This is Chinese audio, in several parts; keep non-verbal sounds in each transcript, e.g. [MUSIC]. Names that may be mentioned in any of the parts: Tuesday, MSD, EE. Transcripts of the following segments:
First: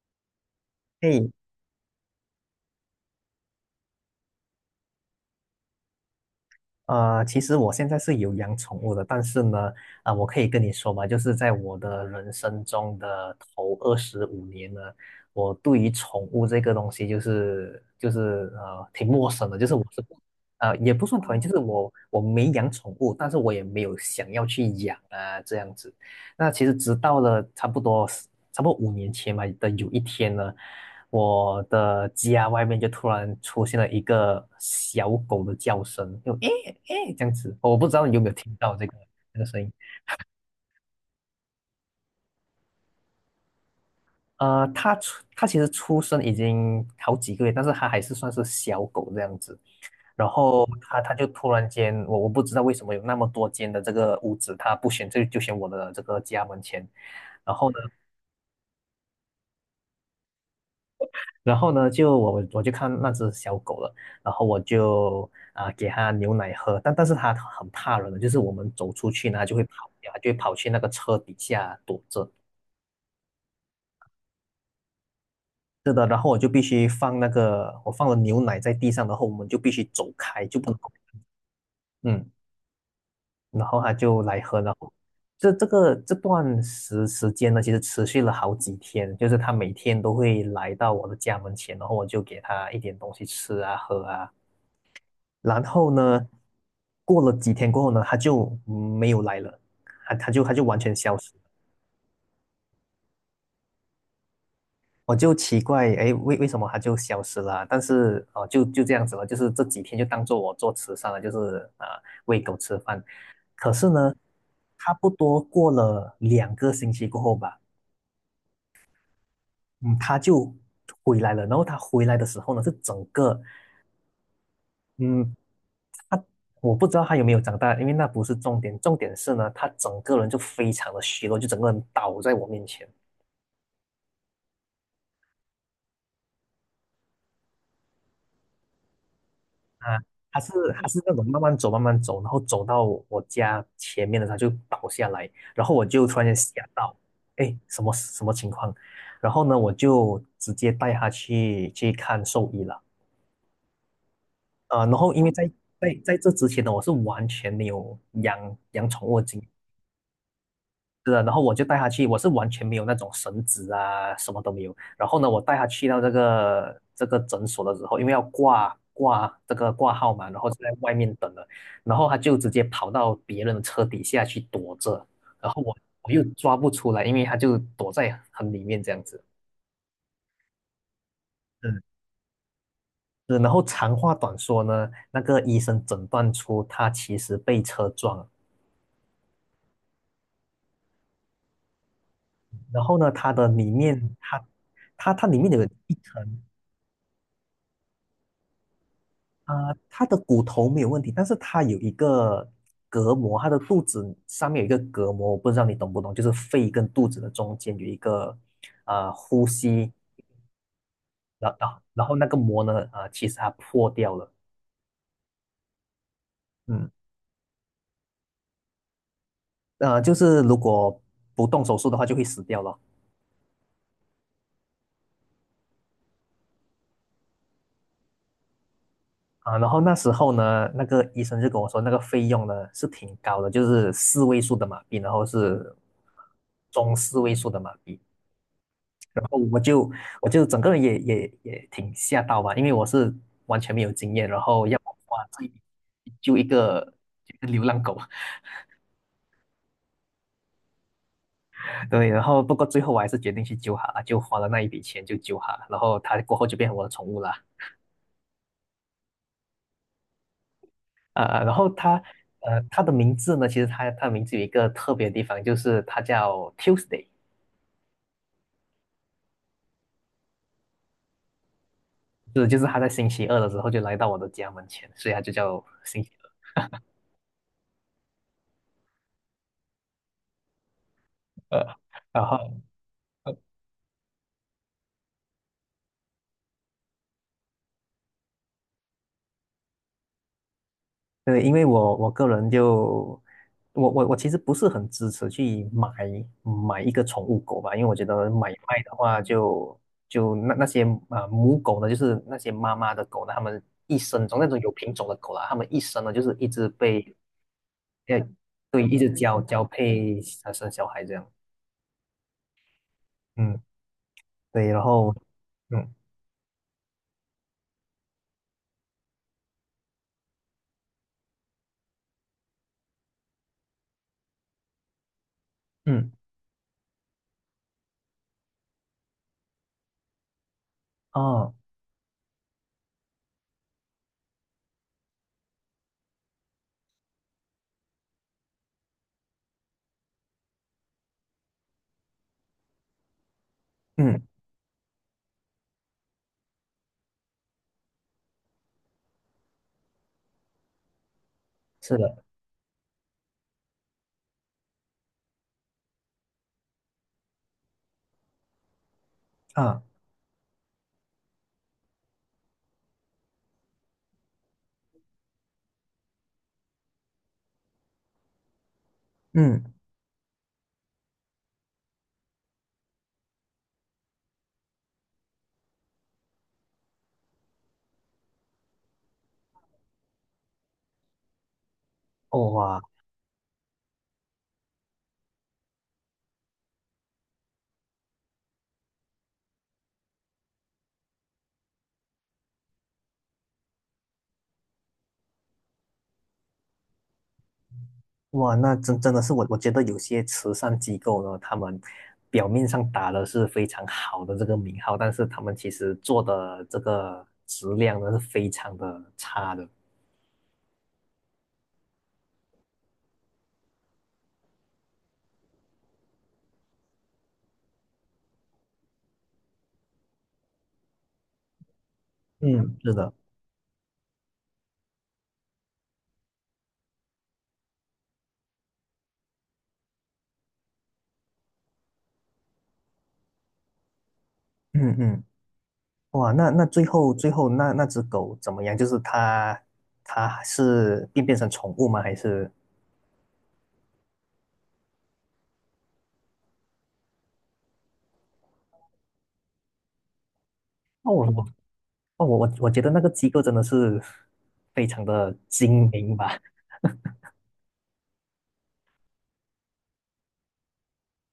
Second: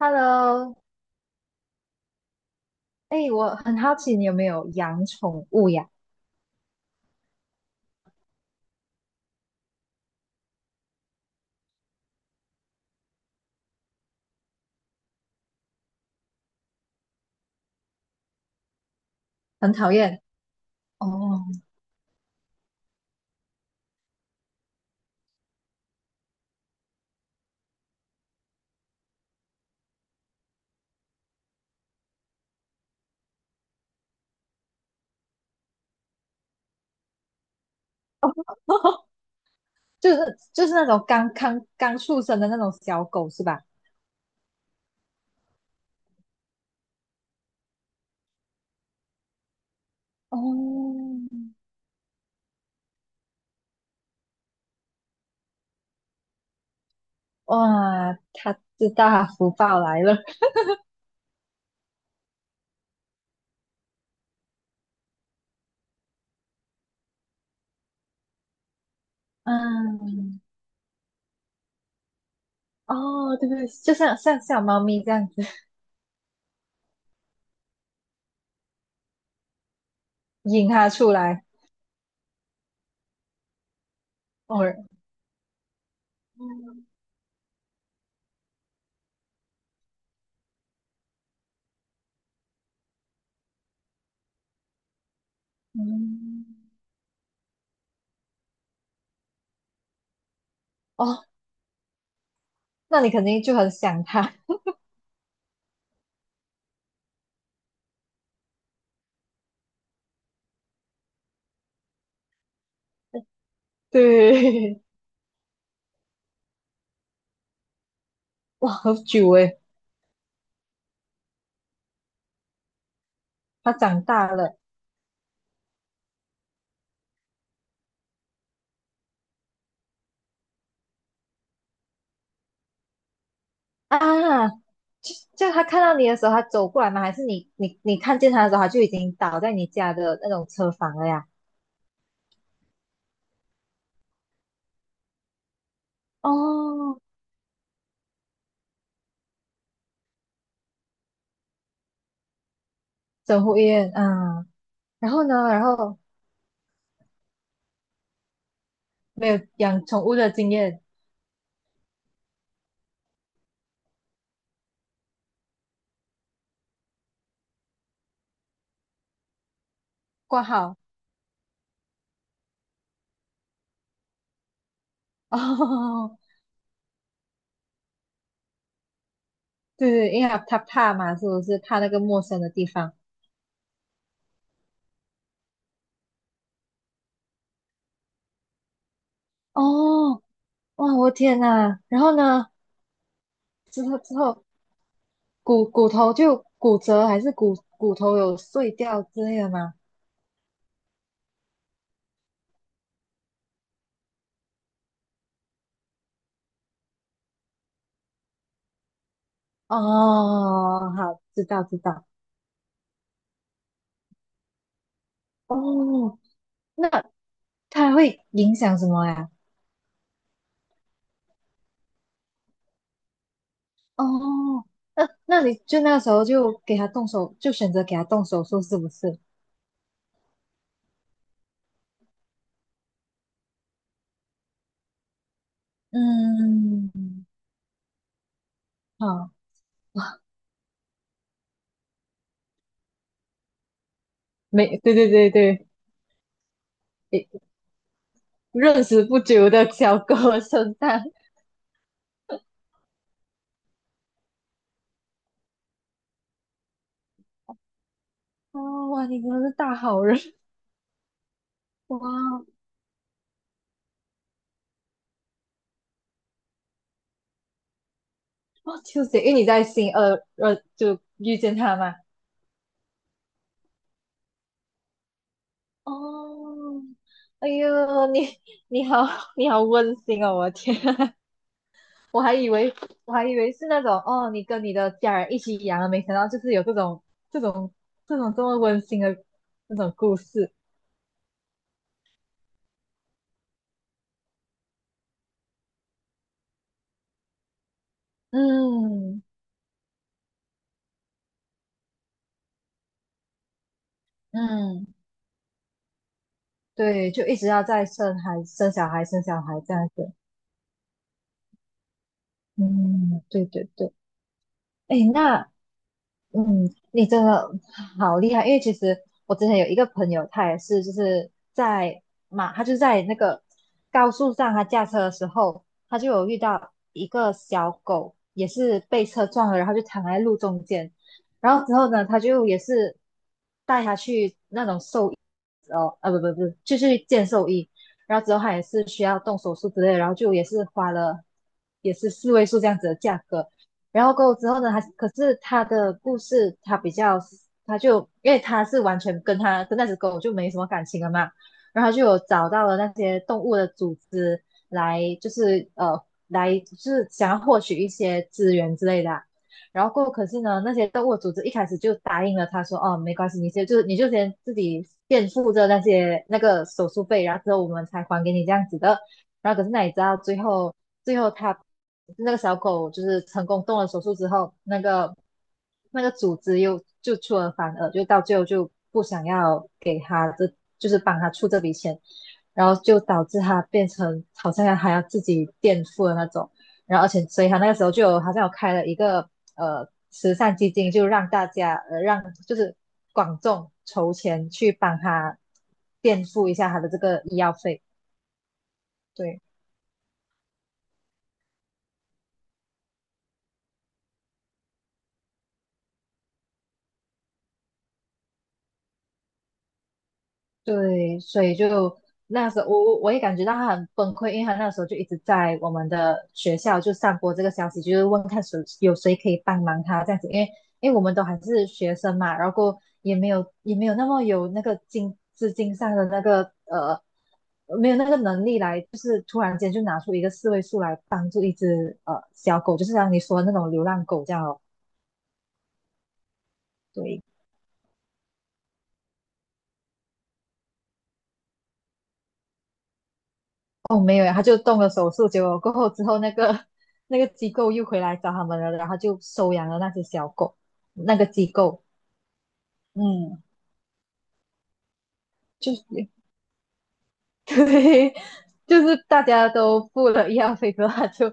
Hello，嘿，哎、我很好奇你有没有养宠物呀？其实我现在是有养宠物的，但是呢，我可以跟你说吧，就是在我的人生中的头25年呢，我对于宠物这个东西就是挺陌生的，就很是我讨是不厌呃也不算讨厌，哦，就是我没养宠物，但是我也没有想要去养啊这样子。那其实直到了差不多5年前吧的有一天呢，我的家外面就突然出现了一个小狗的叫声，就诶诶这样子，我不知道你有没有听到这个 [LAUGHS] 这个声音。就是那种刚刚出生的那种小狗是吧？它其实出生已经好几个月，但是它还是算是小狗这样子。然后它哦，它就突然间，我不知道为什么有那么多间的这个屋子，它不选这就选我的这个家门前。然后呢，哇，他知道他福报来了，然后呢，就我就看那只小狗了，然后我就给它牛奶喝，但是它很怕人的，就是我们走出去呢，它就会跑掉，它就会嗯，跑去那个车底下躲着。哦，对对，就像小猫咪这样子是的，然后我就必须放那个，我放了牛奶在地上，然后我们就必须走开，就引不能它够。出来，嗯。然后他就来喝，然哦，后这这段时间呢，其实持续了好几天，就是他每天都会来到我的家门前，然后我就给他一点东西吃啊喝啊，然后呢，嗯，过了几天过后呢，他就没有来了，他就完全消哦，失。那你肯定就很想它，我就奇怪，哎，为什么它就消失了啊，但是哦，就就这样子了，就是这几天就当做我做慈善了，就是喂狗吃饭。可是 [LAUGHS] 呢，对，差不多过了2个星期过后吧，哇，好久诶，嗯，它就回来了。然后它回来的时候呢，是整个，它长大了。嗯，我不知道它有没有长大，因为那不是重点，重点是呢，它整个人就非常的虚弱，就整个人倒在我面前。啊，就他看到你的时候，他走过来吗？还是你看见他的时候，他就已经倒在你家啊，的那他种是车他房是了那种呀？慢慢走，然后走到我家前面的时候它就倒下来，然后我就突然间想到，哦，哎，什么情况？然后呢，我就直接带他去看兽医了。整户医院，嗯，然然后后因为呢，在然后这之前呢，我是完全没有养宠物的没经有养宠物的经验，是的，然后我就带他去，我是完全没有那种绳子啊，什么都没有。然后呢，我带他去到这个诊所的时候，因为要挂这个挂号嘛，然挂后就在号，外面等了，然后他就直接跑到别人的车底下去躲着，[LAUGHS] 然后我哦，又抓不出来，因为他就躲在很里面这样子。对对，因为他怕嘛，是不是嗯，怕那个陌生的地方？是然后长话短说呢，那个医生诊断出他其实被车撞了，哦，哇，我天呐，然后呢，然后呢，他的里之后之面他后他里面有骨骨一头层。就骨折，还是骨头有碎掉之类的吗？他的骨头没有问题，但是他有一个隔膜，他的肚子上面有一个隔膜，我不知道你懂不懂，就是肺跟肚子的中间有一个呼吸，哦，好，知然道知后然道。后那个膜呢，其实它破掉了。哦，那嗯，他会影响什么呀？就是如果不动手术的话就会死掉了。哦，那你就那时候就给他动手，就选择给他动手术，是不是？然后那时候呢，那个医生就跟我说，那个费用呢是挺高的，就是四位数的马币，然后是嗯，中四位数的马币。然好，后我就整个人也挺吓到吧，因为我是完全没有经验，然后没，要对我对哇，对这救一对，笔救一个诶流浪狗。认识不久的小哥身上，[LAUGHS] 对，然后不过最后我还是决定去救它了，就花了那一笔钱就救它了，然后它过后就变成我的宠物了。哦，哇，你真的是大好人，然后它哇，呃它的名字呢，其实它的名字有一个特别的地方，就是它叫 Tuesday。哦，就是因为你在新二就遇见他嘛。是就是它在星期二的时候就来到我的家门前，所以它就叫星期哦，哎呦，你好你好温馨哦，我的天，[LAUGHS] 二，我然还以后。为我还以为是那种哦，你跟你的家人一起养了，没想到就是有这种这种这么温馨的那种故事。对，因为我个人就我其实不是很支持去买一个宠物狗吧，因为我觉得买卖的话嗯就，就那些母狗呢，就是那些妈妈的狗呢，它们一生中那种有嗯，品种的狗啦，它们一生呢就是一直被对，就一直要在呃生孩生对，小一孩直生交小孩交这样子。配，生小孩这样，嗯，对嗯，对对。对，然哎，后。那嗯嗯，你真的好厉害，因为其实我之前有一个朋友，他也是就是他就在那个高速上，他驾车的时候，他就嗯，有遇到一个小狗，也是被车撞了，然后就躺在路中间，哦，然后之后呢，他就也是带他去那种兽医哦，啊不不不，就去见兽医，然后之后他也是需要动手术之类的，然后就也是花了也是四位数这样子的价格。然后嗯，过后之后呢，他可是他的故事，他比较，他就因为他是完全跟那只狗就没什么感情了嘛，然后是他就有的，找到了那些动物的组织来，就是来就是想要获取一些资源之类的啊啊，然后过后可是呢，那些动物组织一开始就答应了他说，哦，没关系，你就先自己垫付着那个手术费，然后之后我们才还给你这样子的。然后可嗯，是那你知道最后他那个小狗就是成功动了手术之后，那个组织又就出尔反尔，就到最后就不想要给他这就是帮他出这笔钱，哦，然哇。后就导致他变成好像还要自己垫付的那种，然后而且所以他那个时候就有好像有开了一个慈善基金，就让大家就是广众筹钱去帮他垫付一下他的这个医药费，哇，那真的是，对。我我觉得有些慈善机构呢，他们表面上打的是非常好的这个名号，但是他们其实做的这个质量呢是非常的差的。对，所以就那时候我也感觉到他很崩溃，因为他那时候就一直在我们的学校就散播这个消息，就是问看谁有谁可以帮忙他这样子，因为我们都还是学生嘛，然后过嗯，后是的。也没有那么有那个资金上的那个没有那个能力来，就是突然间就拿出一个四位数来帮助一只小狗，就是像你说的那种流浪狗这样哦，嗯嗯，哇，那那最后对。最后那只狗怎么样？就是它是变成宠物吗？还是？哦，没有呀，他就动了手术，结果过后之后，那个 [LAUGHS] 那个机构又回来找他们了，然后他就收养了那些小狗，哦，那个机构，哦，我觉得那个机构嗯，真的是非常的就是 精 [LAUGHS] 明吧。[LAUGHS] 对，就是大家都付了医药费之后，他就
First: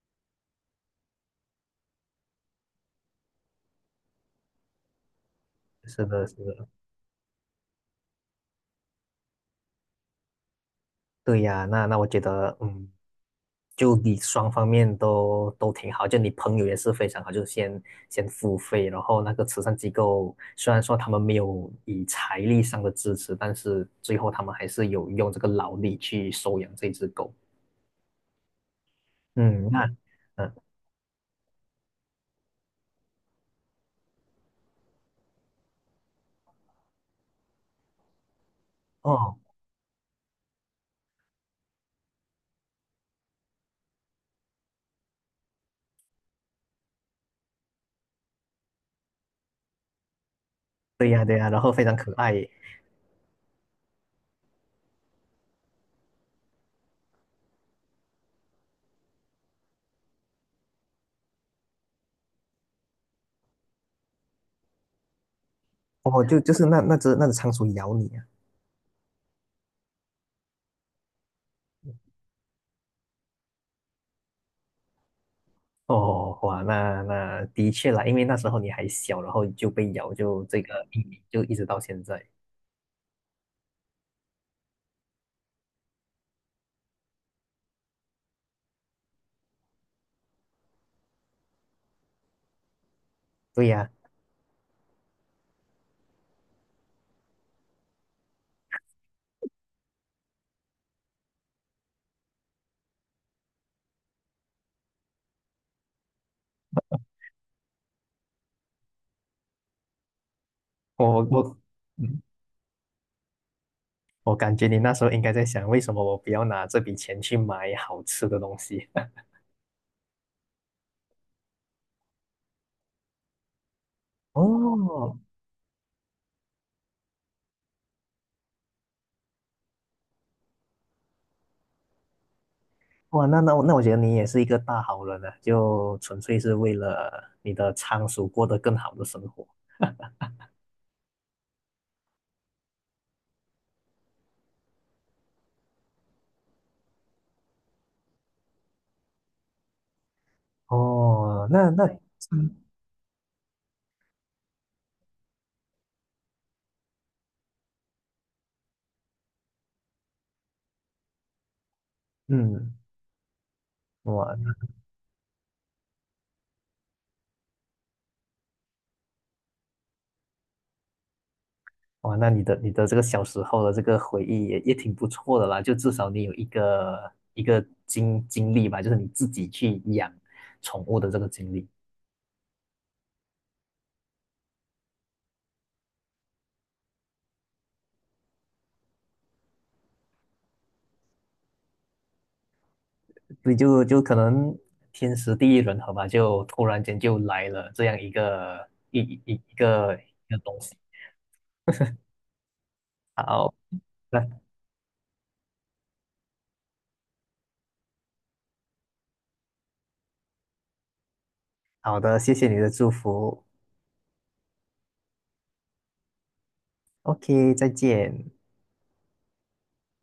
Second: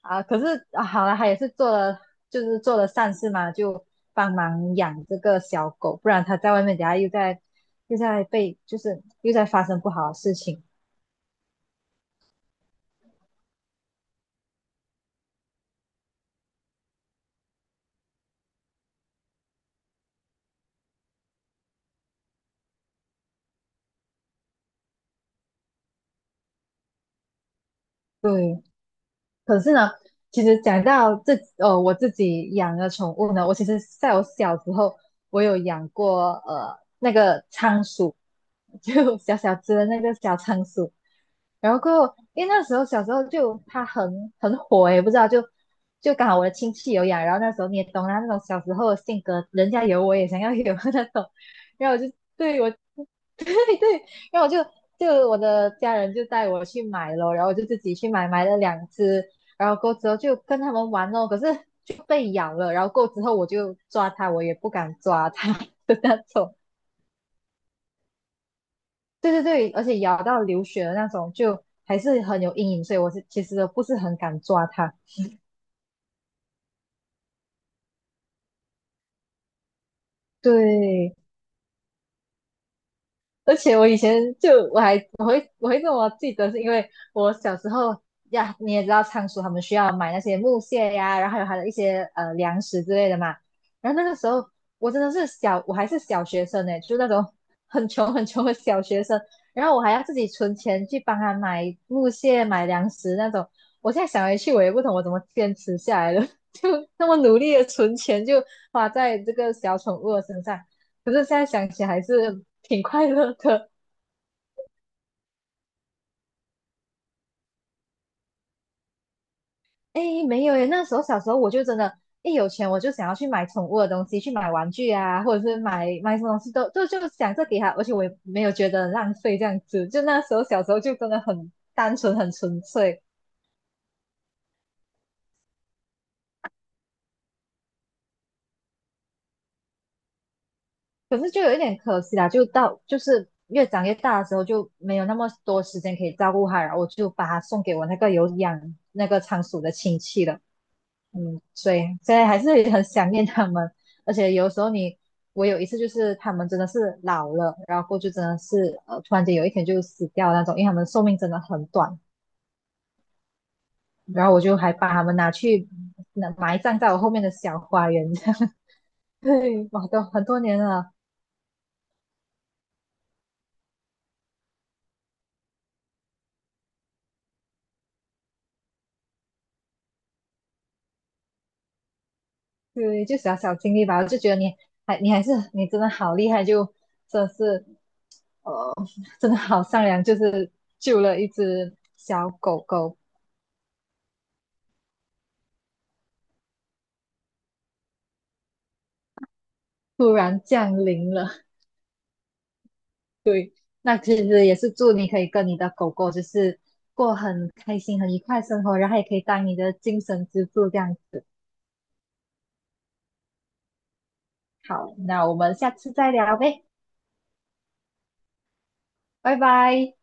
啊，可是啊，好了，他也是做了，就是做了善事嘛，就帮忙养这个小狗，是不然的，是他在外的。面，等下又在被，就是又在发生不好的事情，对呀，那我觉得，嗯，就你双方面都都挺好，就你朋友也是非常好，就先付费，然后那个慈善机构虽然说他们没有以财力上的支持，但是最后他们还是有用这个劳力去收养这只狗。对，可嗯，是呢，那。其嗯，实讲到这，我自己养的宠物呢，我其实在我小时候，我有养过那个仓鼠，就小哦，小只的那个小仓鼠。然后过后，因为那时候小时候就它很火诶，不知道就刚好我的亲戚有养，然后那时候你也懂啦，那种小时候的性格，人家有我也想要有 [LAUGHS] 那对呀种，对呀，然后非然常后我可就爱耶。对我然后我就我的家人就带我去买了，然后我就自己去买，买了两只，然后过之后就跟他们玩哦，可是就被咬了，然后过之后我也不敢抓它 [LAUGHS] 的那哦，就就种，是那只仓鼠咬你啊。对对对，而且咬到流血的那种，就还是很有阴影，所以我是其实不是很敢抓它，哦，哇，那的确啦，因为那时候你还小，然后就被咬，就这个阴对。影就一直到现在。而且我以前就我还我会这么记得，是因为我小时候呀，你也知道仓鼠他们需要买那些木屑呀，然后还有它的一些粮食之类的嘛。对呀，然后那个时候我真的是小，我还是小学生呢，就那种很穷很穷的小学生。然后我还要自己存钱去帮他买木屑、买粮食那种。我现在想回去，我也不懂我怎么坚持下来了，[LAUGHS] 就那么努力的存钱，就花在这个小宠物的身上。可我是现在我想起还嗯，是挺快乐的。我感觉你那时候应该在想，为什么我不要拿这笔钱去买好吃的东西？[LAUGHS] [LAUGHS] 哎，没有耶，那时候小时候我就真的，一有钱我就想要去买宠物的东西，去买玩具哦，啊，或者是买什么东西都就想着给他，而且我也没有觉得浪费这样子。就那时候小时候就真的很单纯，很纯粹。哇，那我觉得你也是一个大好人啊，就纯粹是为了你的仓鼠过得更好的生活。可是就有一点可惜啦，就到就是越长越大的时候就没有那么多时间可以照顾他，然后我就把他送给我那个有养那个仓鼠的亲戚了。嗯，哦，那所以那，现在还嗯，是很想念他们，而且有时候你，我有一次就是他们真的是老了，然后过就真的是突然间有一天就死掉那种，因为他们寿命真的很短，嗯，然后哇我就还把他们拿去那埋葬在我后面的小花园，[LAUGHS] 这样，[LAUGHS] 对，我都很多年了，哇，那你的这个小时候的这个回忆也挺不错的啦，就至少你有一个一个经历吧，就是你自己去养宠物的这个经历。对，就小小经历吧，我就觉得你还你还是你真的好厉害，就真的是呃，真的好善良，就是救了一只小狗狗，所以就可能天时地利人和吧，就突然间就来了这样一个一一一个突一个然东西。降临了。好，那其那实也是祝你可以跟你的狗狗就是过很开心、很愉快的生活，然后也可以当你的精神支柱这样子。好的，谢谢你的祝福。好，那我们下次再聊呗，OK，再见。拜拜。